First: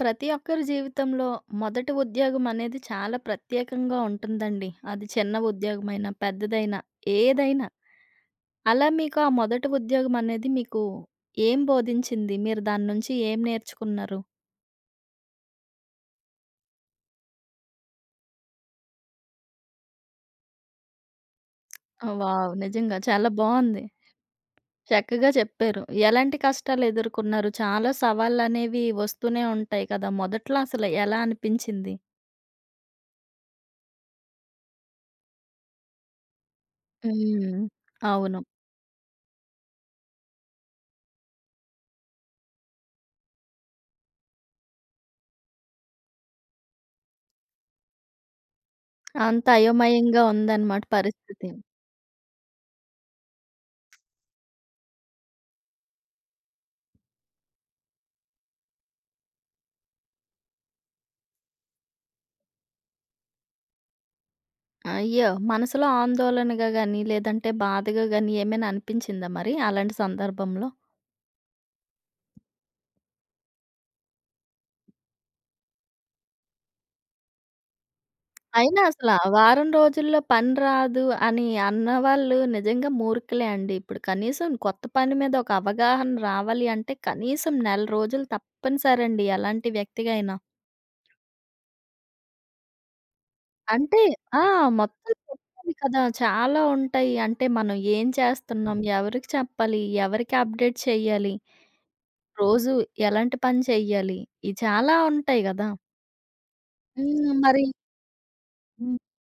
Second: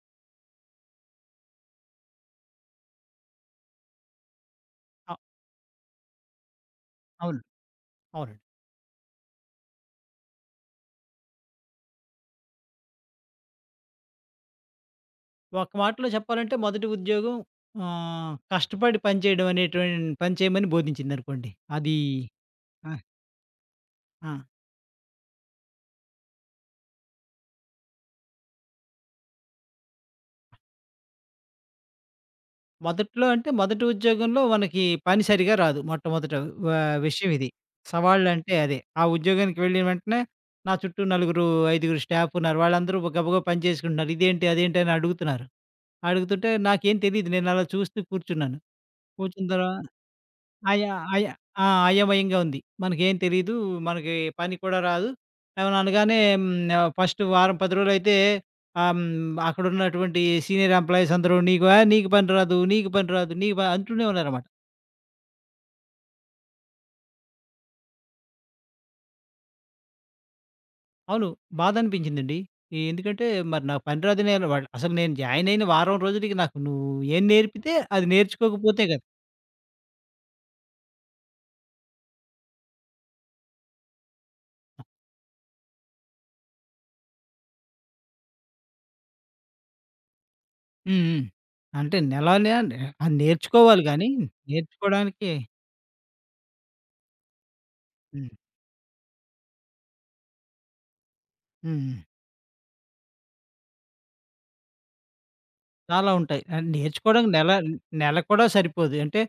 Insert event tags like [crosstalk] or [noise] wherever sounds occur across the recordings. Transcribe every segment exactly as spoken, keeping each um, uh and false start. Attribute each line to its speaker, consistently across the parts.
Speaker 1: ప్రతి ఒక్కరి జీవితంలో మొదటి ఉద్యోగం అనేది చాలా ప్రత్యేకంగా ఉంటుందండి. అది
Speaker 2: అ
Speaker 1: చిన్న ఉద్యోగమైనా, పెద్దదైనా,
Speaker 2: అవును.
Speaker 1: ఏదైనా.
Speaker 2: అవునండి.
Speaker 1: అలా మీకు ఆ మొదటి ఉద్యోగం అనేది మీకు ఏం బోధించింది? మీరు దాని నుంచి ఏం నేర్చుకున్నారు?
Speaker 2: ఒక మాటలో చెప్పాలంటే మొదటి ఉద్యోగం ఆహ్, కష్టపడి పని చేయడం అనేటువంటి పని చేయమని బోధించిందనుకోండి. అది
Speaker 1: వావ్!
Speaker 2: ఆ!
Speaker 1: నిజంగా చాలా బావుంది.
Speaker 2: ఆ!
Speaker 1: చక్కగా చెప్పారు. ఎలాంటి కష్టాలు ఎదుర్కొన్నారు? చాలా సవాళ్ళనేవి వస్తూనే ఉంటాయి కదా! మొదట్లో అసలు ఎలా అనిపించింది?
Speaker 2: మొదట్లో అంటే మొదటి ఉద్యోగంలో మనకి పని సరిగా రాదు. మొట్టమొదట వ విషయం ఇది.
Speaker 1: హ్మ్. అవును.
Speaker 2: సవాళ్ళంటే అదే. ఆ ఉద్యోగానికి వెళ్ళిన వెంటనే నా చుట్టూ నలుగురు, ఐదుగురు స్టాఫ్ ఉన్నారు. వాళ్ళందరూ గబగబా పని చేసుకుంటున్నారు. ఇదేంటి? అదేంటి? అని అడుగుతున్నారు. అడుగుతుంటే నాకేం తెలీదు. నేను అలా చూస్తూ కూర్చున్నాను.
Speaker 1: అంత
Speaker 2: కూర్చున్న తర్వా
Speaker 1: అయోమయంగా ఉందన్నమాట
Speaker 2: అయ అయ
Speaker 1: పరిస్థితి.
Speaker 2: ఆ! అయోమయంగా ఉంది. మనకేం తెలీదు. మనకి పని కూడా రాదు. ఏమన్నా అనగానే హ్మ్, ఆహ్, ఫస్ట్ వారం పది రోజులైతే ఆహ్, హ్మ్, అక్కడున్నటువంటి సీనియర్ ఎంప్లాయీస్ అందరూ "నీకు ఆహ్, నీకు పని రాదు. నీకు పని రాదు. నీకు ప" అంటూనే ఉన్నారనమాట.
Speaker 1: అయ్యో! మనసులో ఆందోళనగా గాని, లేదంటే బాధగా గాని ఏమైనా అనిపించిందా మరి అలాంటి సందర్భంలో?
Speaker 2: అవును. బాధనిపించిందండి. ఎందుకంటే మరి నాకు పని రాదని ఆళ్ళు వాళ్ళు అసలు నేను జాయిన్ అయిన వారం రోజులకి నాకు నువ్వు ఏం నేర్పితే అది
Speaker 1: అయినా
Speaker 2: నేర్చుకోకపోతే కదా!
Speaker 1: అసల వారం రోజుల్లో పని రాదు అని అన్నవాళ్ళు నిజంగా మూర్ఖులే అండి. ఇప్పుడు కనీసం కొత్త పని మీద ఒక అవగాహన రావాలి అంటే కనీసం నెల రోజులు తప్పనిసరండి ఎలాంటి వ్యక్తిగా అయినా.
Speaker 2: హ్మ్. హ్మ్. అంటే నెలనే అది నేర్చుకోవాలి
Speaker 1: అంటే
Speaker 2: గానీ
Speaker 1: ఆ! మొత్తం
Speaker 2: నేర్చుకోవడానికి
Speaker 1: చెప్పాలి కదా! చాలా ఉంటాయి. అంటే మనం ఏం
Speaker 2: హ్మ్.
Speaker 1: చేస్తున్నాం? ఎవరికి చెప్పాలి? ఎవరికి అప్డేట్ చేయాలి?
Speaker 2: హ్మ్.
Speaker 1: రోజు ఎలాంటి పని చేయాలి? ఇయి చాలా ఉంటాయి గదా!
Speaker 2: చాలా ఉంటాయి. ఆహ్,
Speaker 1: హ్మ్.
Speaker 2: నేర్చుకోవడానికి నెల
Speaker 1: మరి
Speaker 2: నెల కూడా సరిపోదు.
Speaker 1: హ్మ్.
Speaker 2: అంటే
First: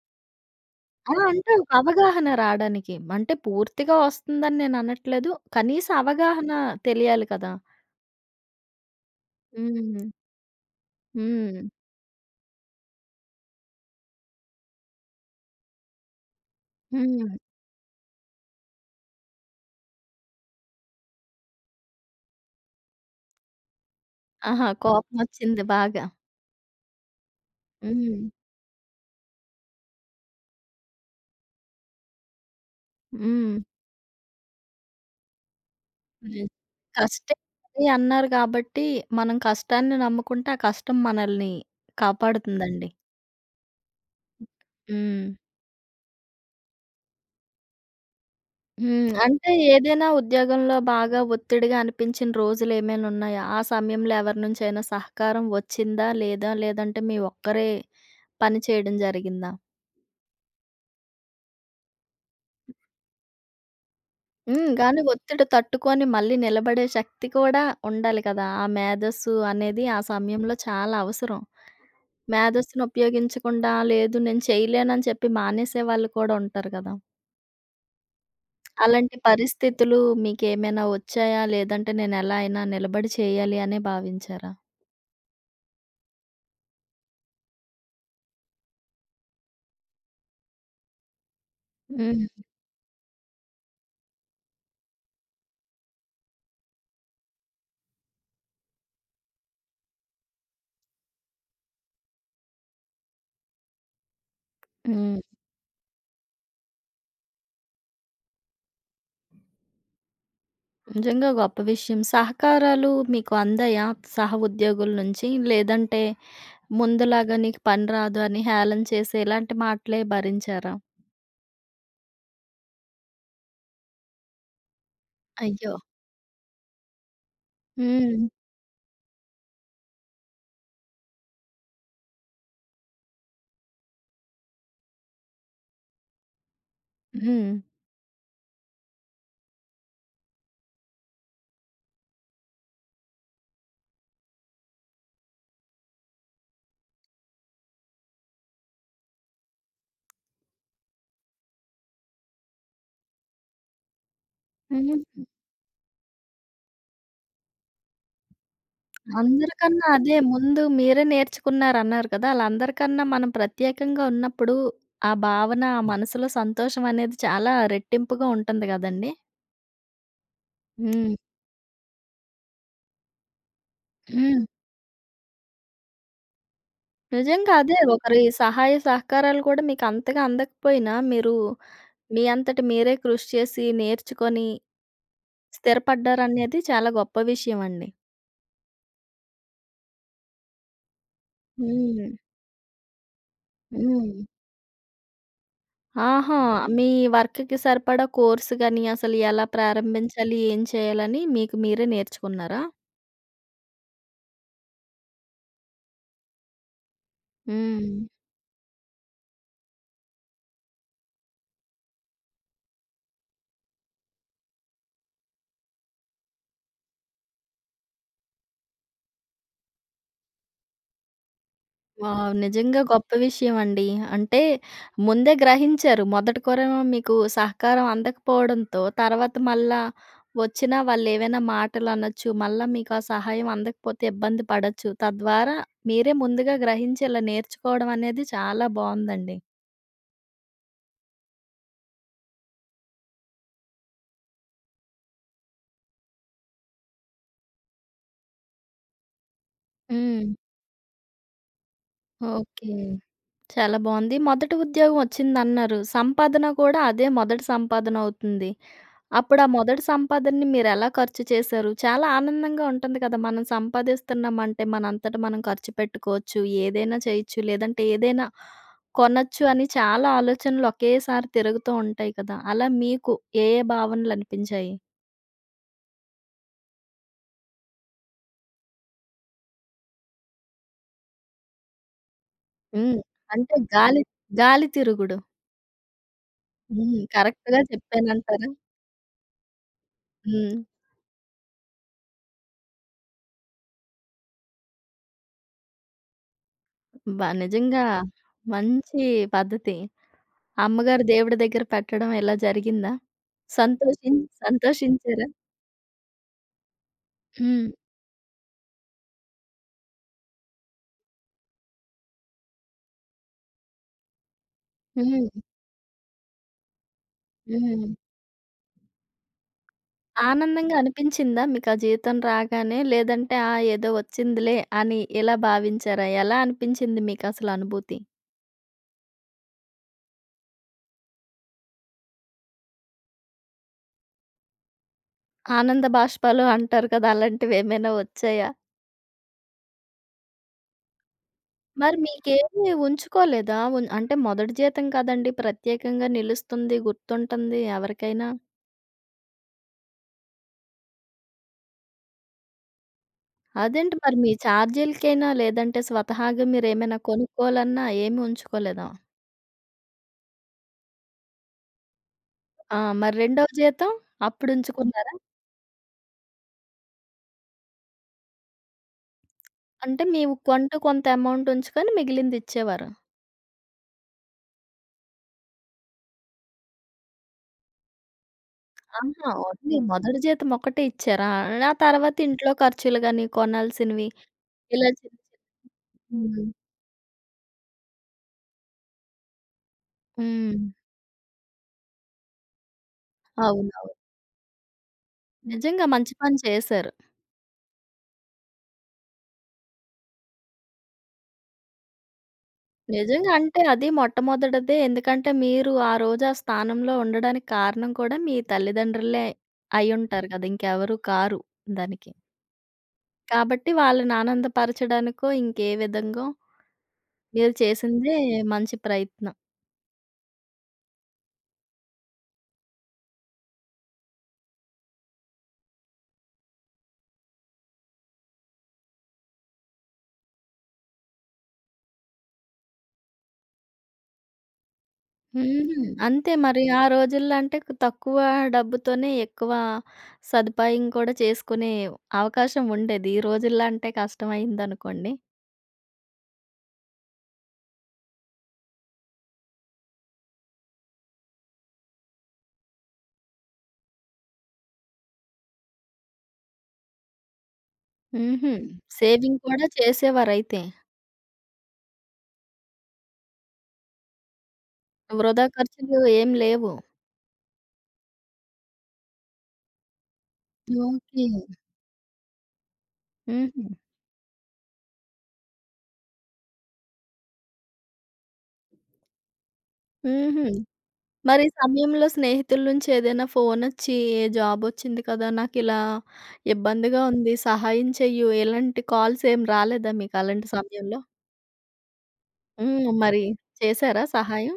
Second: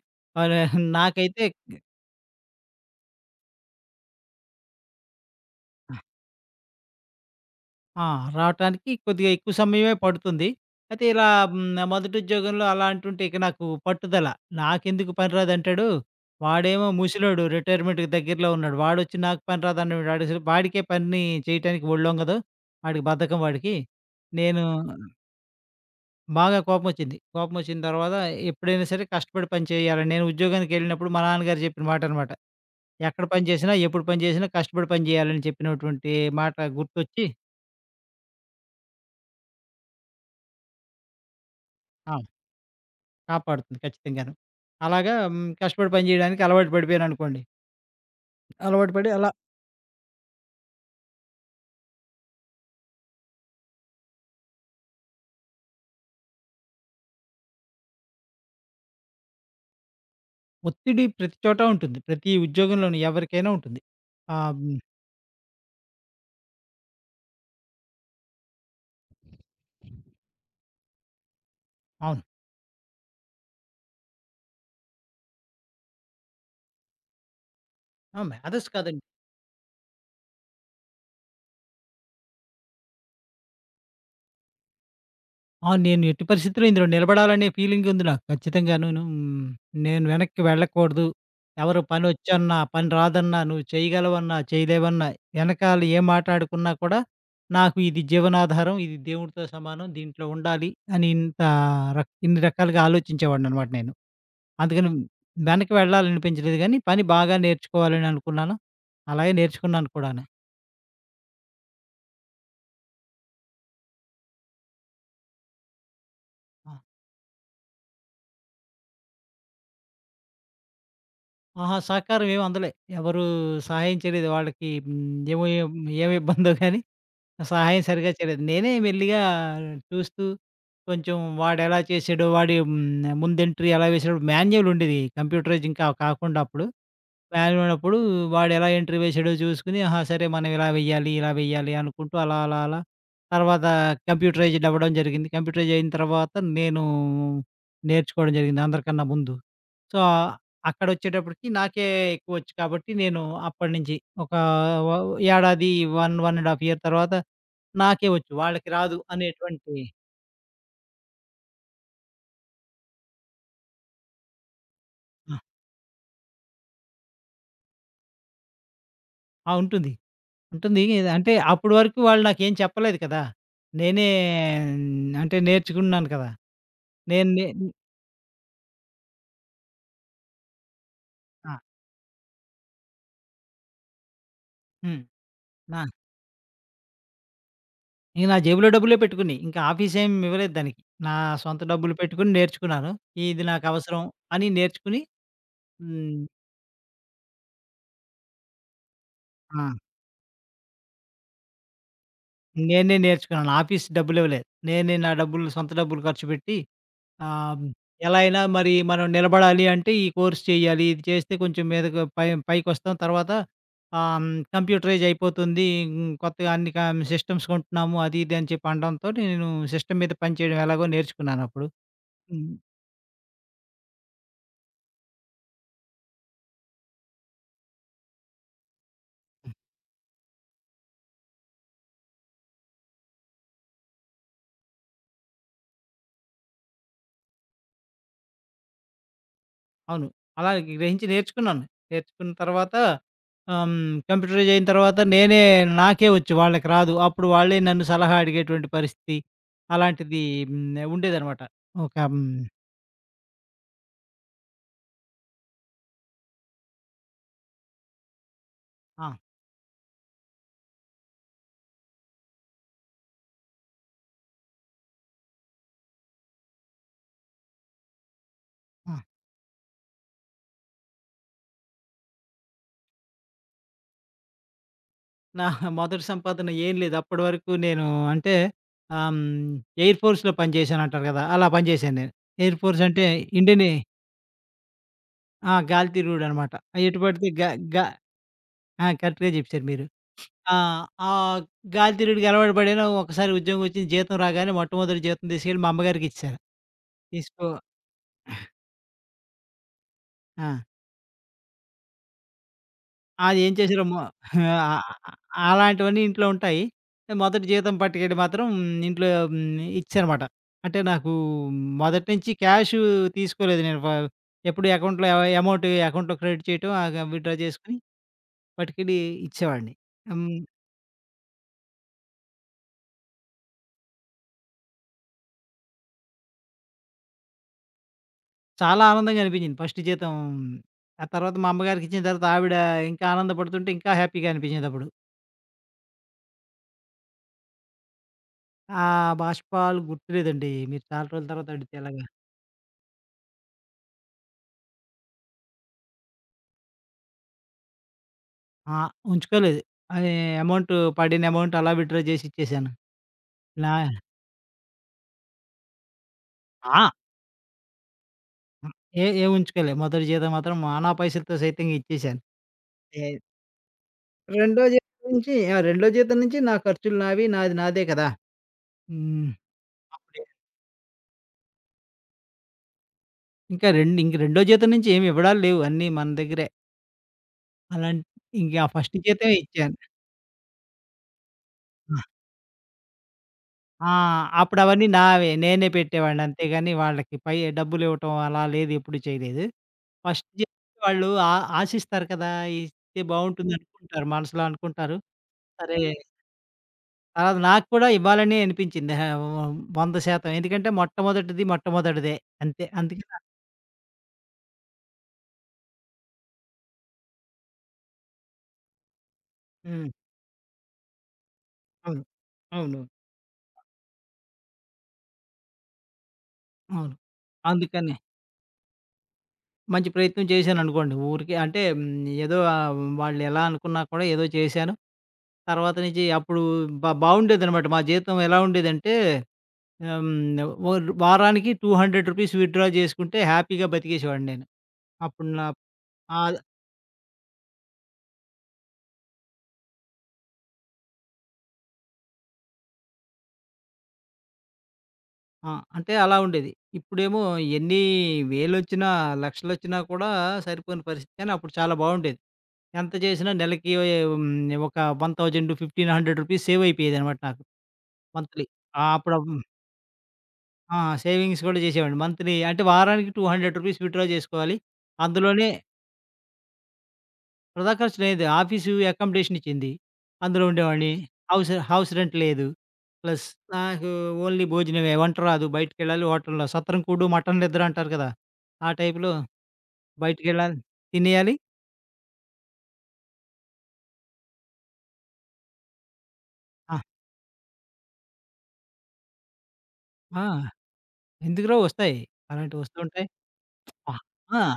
Speaker 2: ఆహ్,
Speaker 1: ఆ!
Speaker 2: నాకైతే
Speaker 1: అంటే ఒక అవగాహన రాడానికి. అంటే పూర్తిగా వస్తుందని నేననట్లేదు. కనీస అవగాహన తెలియాలి కదా!
Speaker 2: ఆ! రావటానికి కొద్దిగా ఎక్కువ సమయమే
Speaker 1: హ్మ్.
Speaker 2: పడుతుంది. అయితే ఇలా
Speaker 1: హ్మ్.
Speaker 2: హ్మ్, మొదటి ఉద్యోగంలో అలా అంటుంటే ఇక నాకు పట్టుదల. నాకెందుకు పని రాదంటాడు. వాడేమో
Speaker 1: హ్మ్.
Speaker 2: ముసలోడు రిటైర్మెంట్‌కి దగ్గరలో ఉన్నాడు. వాడొచ్చి నాకు పని రాదన్నాడు. వాడసలు వాడికే పని చేయటానికి ఒళ్ళొంగదు. వాడికి బద్ధకం వాడికి. నేను
Speaker 1: ఆహా! కోపమొచ్చింది బాగా.
Speaker 2: బాగా కోపమొచ్చింది. కోపమొచ్చిన తర్వాత
Speaker 1: హ్మ్.
Speaker 2: ఎప్పుడైనా సరే కష్టపడి పని చేయాలి. నేను ఉద్యోగానికెళ్ళినప్పుడు మా నాన్నగారు చెప్పిన మాటనమాట. ఎక్కడ పని
Speaker 1: హ్మ్.
Speaker 2: చేసినా, ఎప్పుడు పని చేసినా కష్టపడి పని చేయాలని చెప్పినటువంటి
Speaker 1: హ్మ్.
Speaker 2: మాట గుర్తొచ్చి
Speaker 1: కష్టం అది అన్నారు కాబట్టి, మనం కష్టాన్ని నమ్ముకుంటే, ఆ కష్టం మనల్ని
Speaker 2: ఆ!
Speaker 1: కాపాడుతుందండి.
Speaker 2: కాపాడుతుంది ఖచ్చితంగాను. అలాగా
Speaker 1: హ్మ్.
Speaker 2: హ్మ్, కష్టపడి పని చేయడానికి అలవాటు పడిపోయాననుకోండి. అలవాటు
Speaker 1: హ్మ్.
Speaker 2: పడి అలా
Speaker 1: అంటే ఏదైనా ఉద్యోగంలో బాగా ఒత్తిడిగా అనిపించిన రోజులేమైనున్నాయా? ఆ సమయంలో ఎవరి నుంచైనా సహకారం వచ్చిందా? లేదా? లేదంటే మీ ఒక్కరే పని చేయడం జరిగిందా?
Speaker 2: ఒత్తిడి ప్రతి చోటా ఉంటుంది. ప్రతి ఉద్యోగంలోనూ ఎవరికైనా ఉంటుంది. ఆహ్,
Speaker 1: హ్మ్.
Speaker 2: హ్మ్.
Speaker 1: గానీ ఒత్తిడి తట్టుకొని మళ్ళీ నిలబడే శక్తి కూడా ఉండాలి కదా! ఆ మేధస్సు అనేది ఆ సమయంలో చాలా అవసరం.
Speaker 2: అవును.
Speaker 1: మేధస్సును ఉపయోగించకుండా లేదు నేను చేయలేనని చెప్పి మానేసే వాళ్ళు కూడా ఉంటారు కదా!
Speaker 2: ఆ! మేధస్సు కాదండి.
Speaker 1: అలాంటి పరిస్థితులు మీకేమైనా వచ్చాయా? లేదంటే నేనెలా అయినా నిలబడి చేయాలి అనే భావించారా?
Speaker 2: ఆ! నేను ఎట్టి పరిస్థితిలో ఇందులో నిలబడాలనే ఫీలింగ్ ఉంది నాకు ఖచ్చితంగానూను. హ్మ్. నేను వెనక్కి వెళ్ళకూడదు. ఎవరు
Speaker 1: హ్మ్.
Speaker 2: పనొచ్చన్నా, పని రాదన్నా, నువ్వు చేయగలవన్నా, చేయలేవన్నా, వెనకాల ఏం మాట్లాడుకున్నా కూడా నాకు ఇది జీవనాధారం, ఇది దేవుడితో సమానం, దీంట్లో ఉండాలి అని ఇంత రక్ ఇన్ని రకాలుగా ఆలోచించేవాడిననమాట నేను. అందుకని
Speaker 1: హ్మ్.
Speaker 2: వెనక్కి వెళ్ళాలనిపించలేదు గానీ, పని బాగా నేర్చుకోవాలని అనుకున్నాను. అలాగే నేర్చుకున్నాను కూడాను.
Speaker 1: నిజంగా గొప్ప విషయం. సహకారాలు మీకు అందాయా? సహ ఉద్యోగుల నుంచి? లేదంటే
Speaker 2: ఆ!
Speaker 1: ముందులాగా నీకు పని రాదు అని హేళన చేసి ఇలాంటి మాటలే భరించారా?
Speaker 2: ఆహా! సహకారం ఏమి అందలే. ఎవరు సహాయం చేయలేదు. వాళ్ళకి హ్మ్. ఏమో ఏం
Speaker 1: అయ్యో!
Speaker 2: ఏమి ఇబ్బందో గానీ సహాయం సరిగ్గా
Speaker 1: హ్మ్.
Speaker 2: చేయలేదు. నేనే మెల్లిగా చూస్తూ కొంచెం వాడెలా చేసాడో వాడి హ్మ్. ముందు ఎంట్రీ ఎలా వేసాడో మాన్యువల్ ఉండేది. కంప్యూటరైజ్ ఇంకా కాకుండా అప్పుడు.
Speaker 1: హ్మ్.
Speaker 2: వాలిపోయినప్పుడు వాడెలా ఎంట్రీ వేశాడో చూసుకొని, ఆహా! సరే మనం ఇలా వెయ్యాలి, ఇలా వెయ్యాలి అనుకుంటూ అలా, అలా, అలా తర్వాత కంప్యూటరైజ్డ్ అవ్వడం జరిగింది. కంప్యూటరైజ్ అయిన తర్వాత నేను నేర్చుకోవడం జరిగింది అందరికన్నా ముందు. సో, అక్కడొచ్చేటప్పటికి నాకే ఎక్కువొచ్చు కాబట్టి నేను అప్పటినుంచి ఒక వ
Speaker 1: హ్మ్.
Speaker 2: ఏడాది ఒకటి, ఒకటిన్నర ఇయర్ తర్వాత నాకే వచ్చు. వాళ్ళకి రాదు అనేటువంటి
Speaker 1: అందరికన్నా అదే ముందు మీరే నేర్చుకున్నారన్నారు కదా! అలా అందరికన్నా మనం ప్రత్యేకంగా ఉన్నప్పుడు ఆ
Speaker 2: ఆ!
Speaker 1: భావన, ఆ మనసులో సంతోషం అనేది చాలా రెట్టింపుగా ఉంటుంది గదండీ!
Speaker 2: ఆ! ఉంటుంది. ఉంటుంది.
Speaker 1: హ్మ్.
Speaker 2: అంటే అప్పటి వరకు వాళ్ళు నాకేం చెప్పలేదు కదా! నేనే
Speaker 1: హ్మ్.
Speaker 2: మ్, అంటే నేర్చుకున్నాను కదా! నేను నే
Speaker 1: నిజంగా అదే. ఒకరి సహాయ సహకారాలు కూడా మీకు అంతగా అందకపోయినా మీరు
Speaker 2: ఆ!
Speaker 1: మీ అంతట మీరే కృషి చేసి, నేర్చుకొని
Speaker 2: హ్మ్. నా
Speaker 1: స్థిరపడ్డారనేది చాలా గొప్ప విషయం అండి.
Speaker 2: నేను నా జేబులో డబ్బులే పెట్టుకుని. ఇంకా ఆఫీసేం ఇవ్వలేదు దానికి. నా సొంత డబ్బులు
Speaker 1: హ్మ్.
Speaker 2: పెట్టుకొని నేర్చుకున్నాను. ఇది నాకవసరం
Speaker 1: హ్మ్.
Speaker 2: అని నేర్చుకుని హ్మ్.
Speaker 1: ఆహా! మీ వర్క్‌కి సరిపడా కోర్స్ గాని, అసలు ఎలా
Speaker 2: ఆ!
Speaker 1: ప్రారంభించాలి, ఏం చేయాలని మీకు మీరే నేర్చుకున్నారా?
Speaker 2: నేనే నేర్చుకున్నాను. ఆఫీస్ డబ్బులివ్వలేదు. నేనే నా డబ్బులు సొంత డబ్బులు ఖర్చు పెట్టి ఆహ్,
Speaker 1: హ్మ్.
Speaker 2: ఎలా అయినా మరి మనం నిలబడాలి అంటే ఈ కోర్స్ చేయాలి. ఇది చేస్తే కొంచెం మీదకు పై పైకొస్తాం. తర్వాత ఆహ్, హ్మ్, కంప్యూటరైజ్ అయిపోతుంది. హ్మ్, కొత్తగా అన్ని కం సిస్టమ్స్ కొంటున్నాము. అది ఇది అని చెప్పి అనడంతోటి నేను సిస్టమ్ మీద పని చేయడం ఎలాగో నేర్చుకున్నానప్పుడు.
Speaker 1: వావ్!
Speaker 2: హ్మ్.
Speaker 1: నిజంగా గొప్ప విషయం అండి. అంటే ముందే గ్రహించారు. మొదటి కొరేమో మీకు సహకారం అందకపోవడంతో, తర్వాత మళ్ళా వచ్చినా వాళ్ళేవైనా మాటలనొచ్చు. మళ్ళా మీకు ఆ సహాయం అందకపోతే ఇబ్బంది పడొచ్చు. తద్వారా మీరే ముందుగా గ్రహించి ఇలా నేర్చుకోవడం అనేది చాలా బావుందండి.
Speaker 2: అవును. అలా గ్రహించి నేర్చుకున్నాను. నేర్చుకున్న తర్వాత ఆహ్, హ్మ్, కంప్యూటరైజ్ అయిన తర్వాత నేనే నాకే వచ్చు వాళ్ళకి రాదు. అప్పుడు వాళ్ళే నన్ను సలహా అడిగేటువంటి పరిస్థితి అలాంటిది
Speaker 1: హ్మ్.
Speaker 2: హ్మ్, ఉండేదనమాట. ఒక హ్మ్,
Speaker 1: ఓకే. చాలా బావుంది. మొదటి ఉద్యోగం వచ్చిందన్నారు. సంపాదన కూడా అదే మొదటి సంపాదన అవుతుంది.
Speaker 2: ఆ!
Speaker 1: అప్పుడు ఆ మొదటి సంపాదనని మీరెలా ఖర్చు చేశారు? చాలా ఆనందంగా ఉంటుంది కదా! మనం సంపాదిస్తున్నామంటే మనంతట మనం ఖర్చు పెట్టుకోవచ్చు. ఏదైనా చేయొచ్చు. లేదంటే ఏదైనా
Speaker 2: ఆ!
Speaker 1: కొనొచ్చు అని చాలా ఆలోచనలు ఒకేసారి తిరుగుతూ ఉంటాయి కదా! అలా మీకు ఏ ఏ భావనలనిపించాయి?
Speaker 2: నా మొదటి సంపాదన ఏం లేదు. అప్పటి వరకు నేను అంటే ఆహ్, హ్మ్, ఎయిర్ ఫోర్స్‌లో పనిచేశానంటారు కదా! అలా పనిచేశాను నేను. ఎయిర్ ఫోర్స్
Speaker 1: హ్మ్.
Speaker 2: అంటే
Speaker 1: అంటే
Speaker 2: ఇండియన్ ఎ
Speaker 1: గాలి గాలి తిరుగుడు.
Speaker 2: ఆ! గాలి తిరుగుడనమాట.
Speaker 1: హ్మ్.
Speaker 2: ఎటు పడితే గ
Speaker 1: కరెక్ట్‌గా
Speaker 2: గ
Speaker 1: చెప్పానంటారా?
Speaker 2: ఆ! కరెక్ట్‌గా చెప్పారు మీరు.
Speaker 1: హ్మ్.
Speaker 2: ఆ! ఆ గాలి తిరుగుడుకి అలవాటు పడాను. ఒకసారి ఉద్యోగం వచ్చింది. జీతం రాగానే మొట్టమొదటి జీతం తీసుకెళ్ళి మా అమ్మగారికిచ్చేశాను.
Speaker 1: బ
Speaker 2: తీసుకో
Speaker 1: నిజంగా మంచి పద్ధతి.
Speaker 2: ఆ!
Speaker 1: అమ్మగారు దేవుడి దగ్గర పెట్టడం ఇలా జరిగిందా?
Speaker 2: అది ఏం చేశారో మొ
Speaker 1: సంతోషిం
Speaker 2: ఆహ్,
Speaker 1: సంతోషించారా?
Speaker 2: అలాంటివన్నీ ఇంట్లో ఉంటాయి. మొదటి
Speaker 1: హ్మ్.
Speaker 2: జీతం పట్టుకెళ్ళి మాత్రం ఇంట్లో హ్మ్, ఇచ్చానమాట. అంటే నాకు మొదటి నుంచి క్యాష్ తీసుకోలేదు నేను. వ ఎప్పుడు అకౌంట్‌లో
Speaker 1: హ్మ్.
Speaker 2: ఎ అమౌంట్ అకౌంట్‌లో క్రెడిట్ చేయటం, ఆగ విత్‌డ్రా చేసుకొని
Speaker 1: హ్మ్.
Speaker 2: పట్టుకెళ్ళి ఇచ్చేవాడిని. హ్మ్.
Speaker 1: ఆనందంగా అనిపించిందా మీకా జీతం రాగానే? లేదంటే ఆ! ఏదో వచ్చిందిలే అని ఇలా భావించారా? ఎలా అనిపించింది మీకసల అనుభూతి?
Speaker 2: చాలా ఆనందంగా అనిపించింది. ఫస్ట్ జీతం ఆ తర్వాత మా అమ్మగారికిచ్చిన తర్వాత ఆవిడ ఇంకా ఆనందపడుతుంటే ఇంకా హ్యాపీగా అనిపించిందప్పుడు.
Speaker 1: ఆనంద బాష్పాలు అంటారు కదా! అలాంటివేమైనా వచ్చాయా?
Speaker 2: ఆ బాష్పాలు గుర్తులేదండి. మీరు చాలా రోజుల తర్వాత అడిగితే
Speaker 1: మరి
Speaker 2: ఎలాగా?
Speaker 1: మీకేమి ఉంచుకోలేదా? ఉన్ అంటే మొదటి జీతం కదండీ! ప్రత్యేకంగా నిలుస్తుంది, గుర్తుంటుంది ఎవరికైనా.
Speaker 2: ఆ! ఉంచుకోలేదు. అది అమౌంట్ పడిన అమౌంట్ అలా విత్‌డ్రా చేసి ఇచ్చేసాను. నా
Speaker 1: అదేంటి మరి మీ ఛార్జీలకైనా లేదంటే స్వతహాగా
Speaker 2: ఆ!
Speaker 1: మీరేమైనా కొనుక్కోవాలన్నా ఏమి ఉంచుకోలేదా?
Speaker 2: ఏ ఏం ఉంచుకోలే. మొదటి జీతం మాత్రం ఆనా పైసలతో సైతం ఇచ్చేసాను.
Speaker 1: ఆ!
Speaker 2: ఏ
Speaker 1: మరి రెండవ జీతం
Speaker 2: రెండో జీతం
Speaker 1: అప్పుడుంచుకున్నారా?
Speaker 2: నుంచి ఆ! రెండో జీతం నుంచి నా ఖర్చులు నావి. నాది నాదే కదా! హ్మ్.
Speaker 1: అంటే మీ
Speaker 2: అప్పుడే
Speaker 1: కొంటూ కొంత అమౌంట్ ఉంచుకొని మిగిలింది ఇచ్చేవారా?
Speaker 2: ఇంకా రెండు ఇంక రెండో జీతం నుంచి ఏమి ఇవ్వడాలు లేవు. అన్నీ మన దగ్గరే. అలాంటి ఇంక ఫస్ట్
Speaker 1: ఆహా!
Speaker 2: జీతమే
Speaker 1: ఓన్లీ
Speaker 2: ఇచ్చాను.
Speaker 1: హ్మ్. మొదటి జీతం ఒకటే ఇచ్చారా? ఆ తర్వాత ఇంట్లో ఖర్చులు గాని,
Speaker 2: ఆ!
Speaker 1: కొనాల్సినవి
Speaker 2: అప్పుడు అవన్నీ
Speaker 1: ఇలా చిన్న
Speaker 2: నావే. నేనే పెట్టేవాడిని
Speaker 1: చిన్న హ్మ్.
Speaker 2: అంతేగాని వాళ్ళకి పై డబ్బులు ఇవ్వటం అలా లేదు. ఎప్పుడు చేయలేదు. ఫస్ట్ జీతం
Speaker 1: హ్మ్.
Speaker 2: వాళ్ళు ఆ ఆశిస్తారు కదా! ఇస్తే బావుంటుంది
Speaker 1: అవునవును.
Speaker 2: అనుకుంటారు. మనసులో అనుకుంటారు. సరే
Speaker 1: నిజంగా మంచి పని చేశారు.
Speaker 2: తర్వాత నాకు కూడా ఇవ్వాలని అనిపించింది. ఆహ్, వంద శాతం ఎందుకంటే మొట్టమొదటిది మొట్టమొదటిదే అంతే. అందుకే
Speaker 1: నిజంగా అంటే అది మొట్టమొదటిదే ఎందుకంటే మీరు ఆ రోజు ఆ స్థానంలో ఉండడానికి కారణం కూడా మీ తల్లిదండ్రులే
Speaker 2: హ్మ్.
Speaker 1: అయ్యుంటారు కదా! ఇంకెవరు కారు
Speaker 2: అవును.
Speaker 1: దానికి.
Speaker 2: అవును.
Speaker 1: కాబట్టి వాళ్ళని ఆనందపరచడానికో ఇంకే విధంగో
Speaker 2: అవును.
Speaker 1: మీరు
Speaker 2: అందుకని
Speaker 1: చేసిందే మంచి ప్రయత్నం.
Speaker 2: మంచి ప్రయత్నం చేశాననుకోండి. ఊరికే అంటే హ్మ్, ఏదో ఆహ్, వాళ్ళు ఎలా అనుకున్నా కూడా ఏదో చేశాను. తర్వాత నుంచి అప్పుడు బా బావుండేదనమాట. మా జీతం ఎలా ఉండేదంటే ఆహ్, హ్మ్. ఓర్ వారానికి రెండు వందల రూపీస్ విత్‌డ్రా చేసుకుంటే హ్యాపీగా బతికేసేవాడిని నేను. అప్పుడు నా
Speaker 1: హుహు. అంతే
Speaker 2: ఆద్
Speaker 1: మరి ఆ రోజుల్లో అంటే కు- తక్కువ డబ్బుతోనే ఎక్కువ సదుపాయం కూడా చేసుకునే అవకాశం ఉండేది. ఈ రోజుల్లో అంటే కష్టమయిందనుకోండి.
Speaker 2: ఆ! అంటే అలా ఉండేది. ఇప్పుడేమో ఎన్ని వేలొచ్చినా, లక్షలొచ్చినా కూడా సరిపోని పరిస్థితి. కానీ అప్పుడు చాలా బావుండేది. ఎంత చేసినా నెలకి హ్మ్. ఒక వెయ్యి, వెయ్యి ఐదు వందల రూపీస్ సేవ్ అయిపోయేదనమాట నాకు మంత్లీ.
Speaker 1: హుహు.
Speaker 2: ఆ! అప్పుడు
Speaker 1: సేవింగ్ కూడా చేసేవారైతే.
Speaker 2: ఆ! సేవింగ్స్ కూడా చేసేవాడిని. మంత్లీ అంటే వారానికి రెండు వందల రూపీస్ విత్‌డ్రా చేసుకోవాలి.
Speaker 1: వృధా
Speaker 2: అందులోనే
Speaker 1: ఖర్చులు ఏం లేవు.
Speaker 2: వృధా ఖర్చు లేదు. ఆఫీసు అకామిడేషన్ ఇచ్చింది. అందులో ఉండేవాడిని.
Speaker 1: ఓకే.
Speaker 2: హౌస్ హౌస్ రెంట్ లేదు. ప్లస్
Speaker 1: హుహు.
Speaker 2: నాకు ఓన్లీ భోజనమే. వంట రాదు. బయటికెళ్ళాలి హోటల్‌లో. సత్రం కూడు, మటన్ నిద్ర అంటారు కదా! ఆ టైప్‌లో
Speaker 1: హుహు.
Speaker 2: బయటికెళ్ళాలి. తినేయాలి.
Speaker 1: మరి ఈ సమయంలో స్నేహితుల నుంచి ఏదైనా ఫోనొచ్చి జాబొచ్చింది కదా! నాకిలా
Speaker 2: ఆ!
Speaker 1: ఇబ్బందిగా ఉంది. సహాయం చెయ్యు. ఇలాంటి కాల్స్ ఏం రాలేదా మీకు
Speaker 2: ఆ!
Speaker 1: అలాంటి సమయంలో?
Speaker 2: ఎందుకు రావు వస్తాయి. అలాంటివి వస్తూ
Speaker 1: హ్మ్.
Speaker 2: ఉంటాయి.
Speaker 1: మరి
Speaker 2: ఆ!
Speaker 1: చేశారా
Speaker 2: ఆ!
Speaker 1: సహాయం?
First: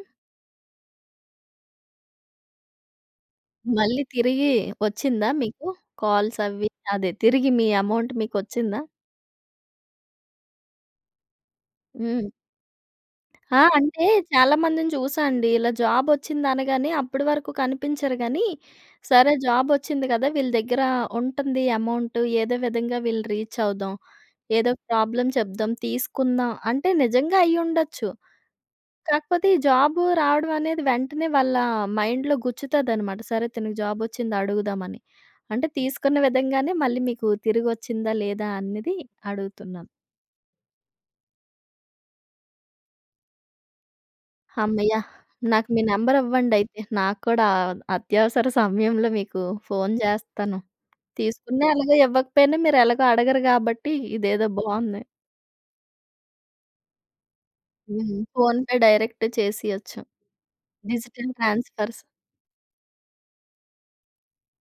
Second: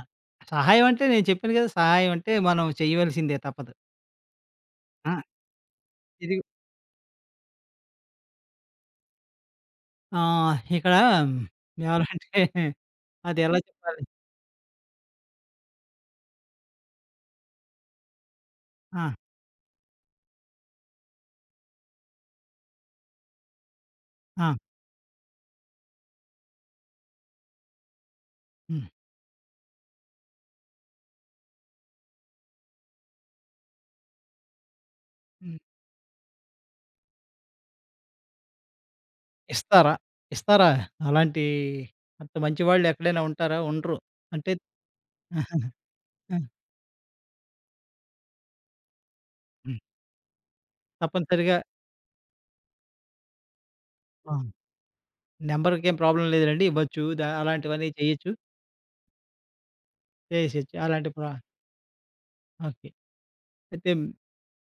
Speaker 2: సహాయం అంటే నేను చెప్పాను కదా! సహాయం అంటే మనం చేయవలసిందే తప్పదు.
Speaker 1: మళ్ళీ తిరిగి
Speaker 2: ఆ!
Speaker 1: వచ్చిందా మీకు?
Speaker 2: ఇది
Speaker 1: కాల్స్ అవి అదే తిరిగి మీ అమౌంట్ మీకొచ్చిందా?
Speaker 2: ఆహ్, ఇక్కడ ఎవరంటే
Speaker 1: హ్మ్.
Speaker 2: [laughs] అది
Speaker 1: ఆ!
Speaker 2: ఎలా చెప్పాలి?
Speaker 1: అంటే చాలామందిని చూసా అండి. ఇలా జాబొచ్చిందనగానే అప్పటి వరకు కనిపించరు గానీ,
Speaker 2: ఆ!
Speaker 1: సరే జాబొచ్చింది కదా! వీళ్ళ దగ్గర ఉంటుంది అమౌంట్. ఏదో విధంగా వీళ్ళు రీచ్ అవుదాం.
Speaker 2: ఆ!
Speaker 1: ఏదో ప్రాబ్లమ్ చెప్దాం, తీసుకుందాం అంటే నిజంగా అయ్యుండొచ్చు.
Speaker 2: హ్మ్.
Speaker 1: కాకపోతే ఈ జాబు రావడం అనేది వెంటనే వాళ్ళ మైండ్‌లో గుచ్చుతదనమాట. సరే తినకి జాబొచ్చింది అడుగుదామని.
Speaker 2: హ్మ్.
Speaker 1: అంటే తీసుకున్న విధంగానే మళ్ళీ మీకు తిరిగొచ్చిందా లేదా అనేది అడుగుతున్నాను.
Speaker 2: ఇస్తారా? ఇస్తారా? అలాంటి అంత మంచివాళ్ళు ఎక్కడైనా ఉంటారా? ఉండరు. అంటే
Speaker 1: హమ్మయ్య! నాకు
Speaker 2: [laughs]
Speaker 1: మీ నంబరివ్వండయితే. నాకు కూడా అత్యవసర సమయంలో మీకు
Speaker 2: హ్మ్.
Speaker 1: ఫోను జేస్తాను.
Speaker 2: తప్పనిసరిగా
Speaker 1: తీసుకున్నా ఎలాగో ఇవ్వకపోయినా మీరెలాగో అడగరు గాబట్టి
Speaker 2: ఆ!
Speaker 1: ఇదేదో బావుంది.
Speaker 2: నంబర్‌కేం ప్రాబ్లమ్ లేదులెండి. ఇవ్వచ్చు. ద అలాంటివన్నీ
Speaker 1: హ్మ్.
Speaker 2: చేయొచ్చు.
Speaker 1: ఫోన్‌పే డైరెక్ట్ చేసియొచ్చు.
Speaker 2: చేసేయొచ్చు. అలాంటి ప్ర
Speaker 1: డిజిటల్ ట్రాన్స్‌ఫర్స్.
Speaker 2: ఓకే. అయితే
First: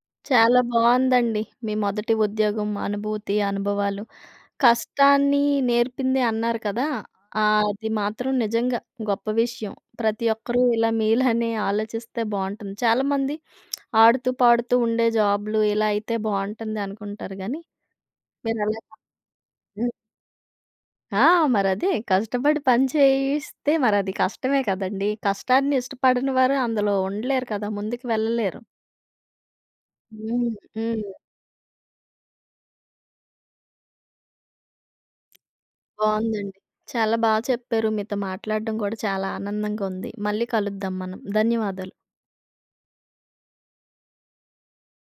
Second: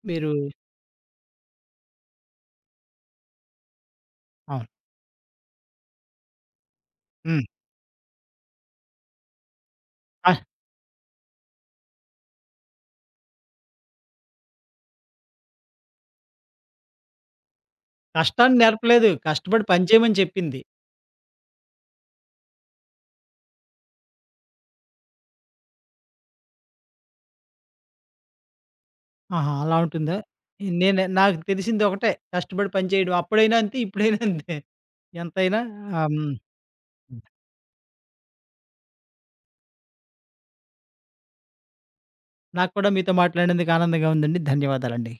Speaker 2: మీరు
Speaker 1: చాలా బావుందండి. మీ మొదటి ఉద్యోగం, అనుభూతి, అనుభవాలు.
Speaker 2: అవును.
Speaker 1: కష్టాన్ని నేర్పింది అన్నారు కదా!
Speaker 2: హ్మ్.
Speaker 1: ఆహ్, అది మాత్రం నిజంగా గొప్ప విషయం. ప్రతి
Speaker 2: ఆహ్,
Speaker 1: ఒక్కరూ ఇలా మీలానే ఆలోచిస్తే బావుంటుంది. చాలామంది ఆడుతూ, పాడుతూ ఉండే జాబ్‌లు ఇలా అయితే బావుంటుంది అనుకుంటారు గానీ,
Speaker 2: కష్టాన్ని
Speaker 1: మీరలా కాదు.
Speaker 2: నేర్పలేదు. కష్టపడి పని చేయమని చెప్పింది.
Speaker 1: ఆ! మరదే కష్టపడి పని చేయిస్తే మరది కష్టమే కదండీ! కష్టాన్ని ఇష్టపడని వారు అందులో ఉండలేరు కదా! ముందుకు వెళ్ళలేరు.
Speaker 2: ఆహా! అలా ఉంటుందా?
Speaker 1: హ్మ్.
Speaker 2: ఈ- నేను
Speaker 1: హ్మ్.
Speaker 2: నాకు తెలిసింది ఒకటే. కష్టపడి పని చేయడం. అప్పుడైనా అంతే. ఇప్పుడైనా అంతే. ఎంతైనా ఆహ్,
Speaker 1: బావుందండి. చాలా
Speaker 2: హ్మ్.
Speaker 1: బా చెప్పారు. మీతో మాట్లాడడం కూడా చాలా ఆనందంగా ఉంది. మళ్ళీ కలుద్దాం మనం. ధన్యవాదాలు.
Speaker 2: నాకు కూడా మీతో మాట్లాడినందుకు ఆనందంగా ఉందండి. ధన్యవాదాలండి.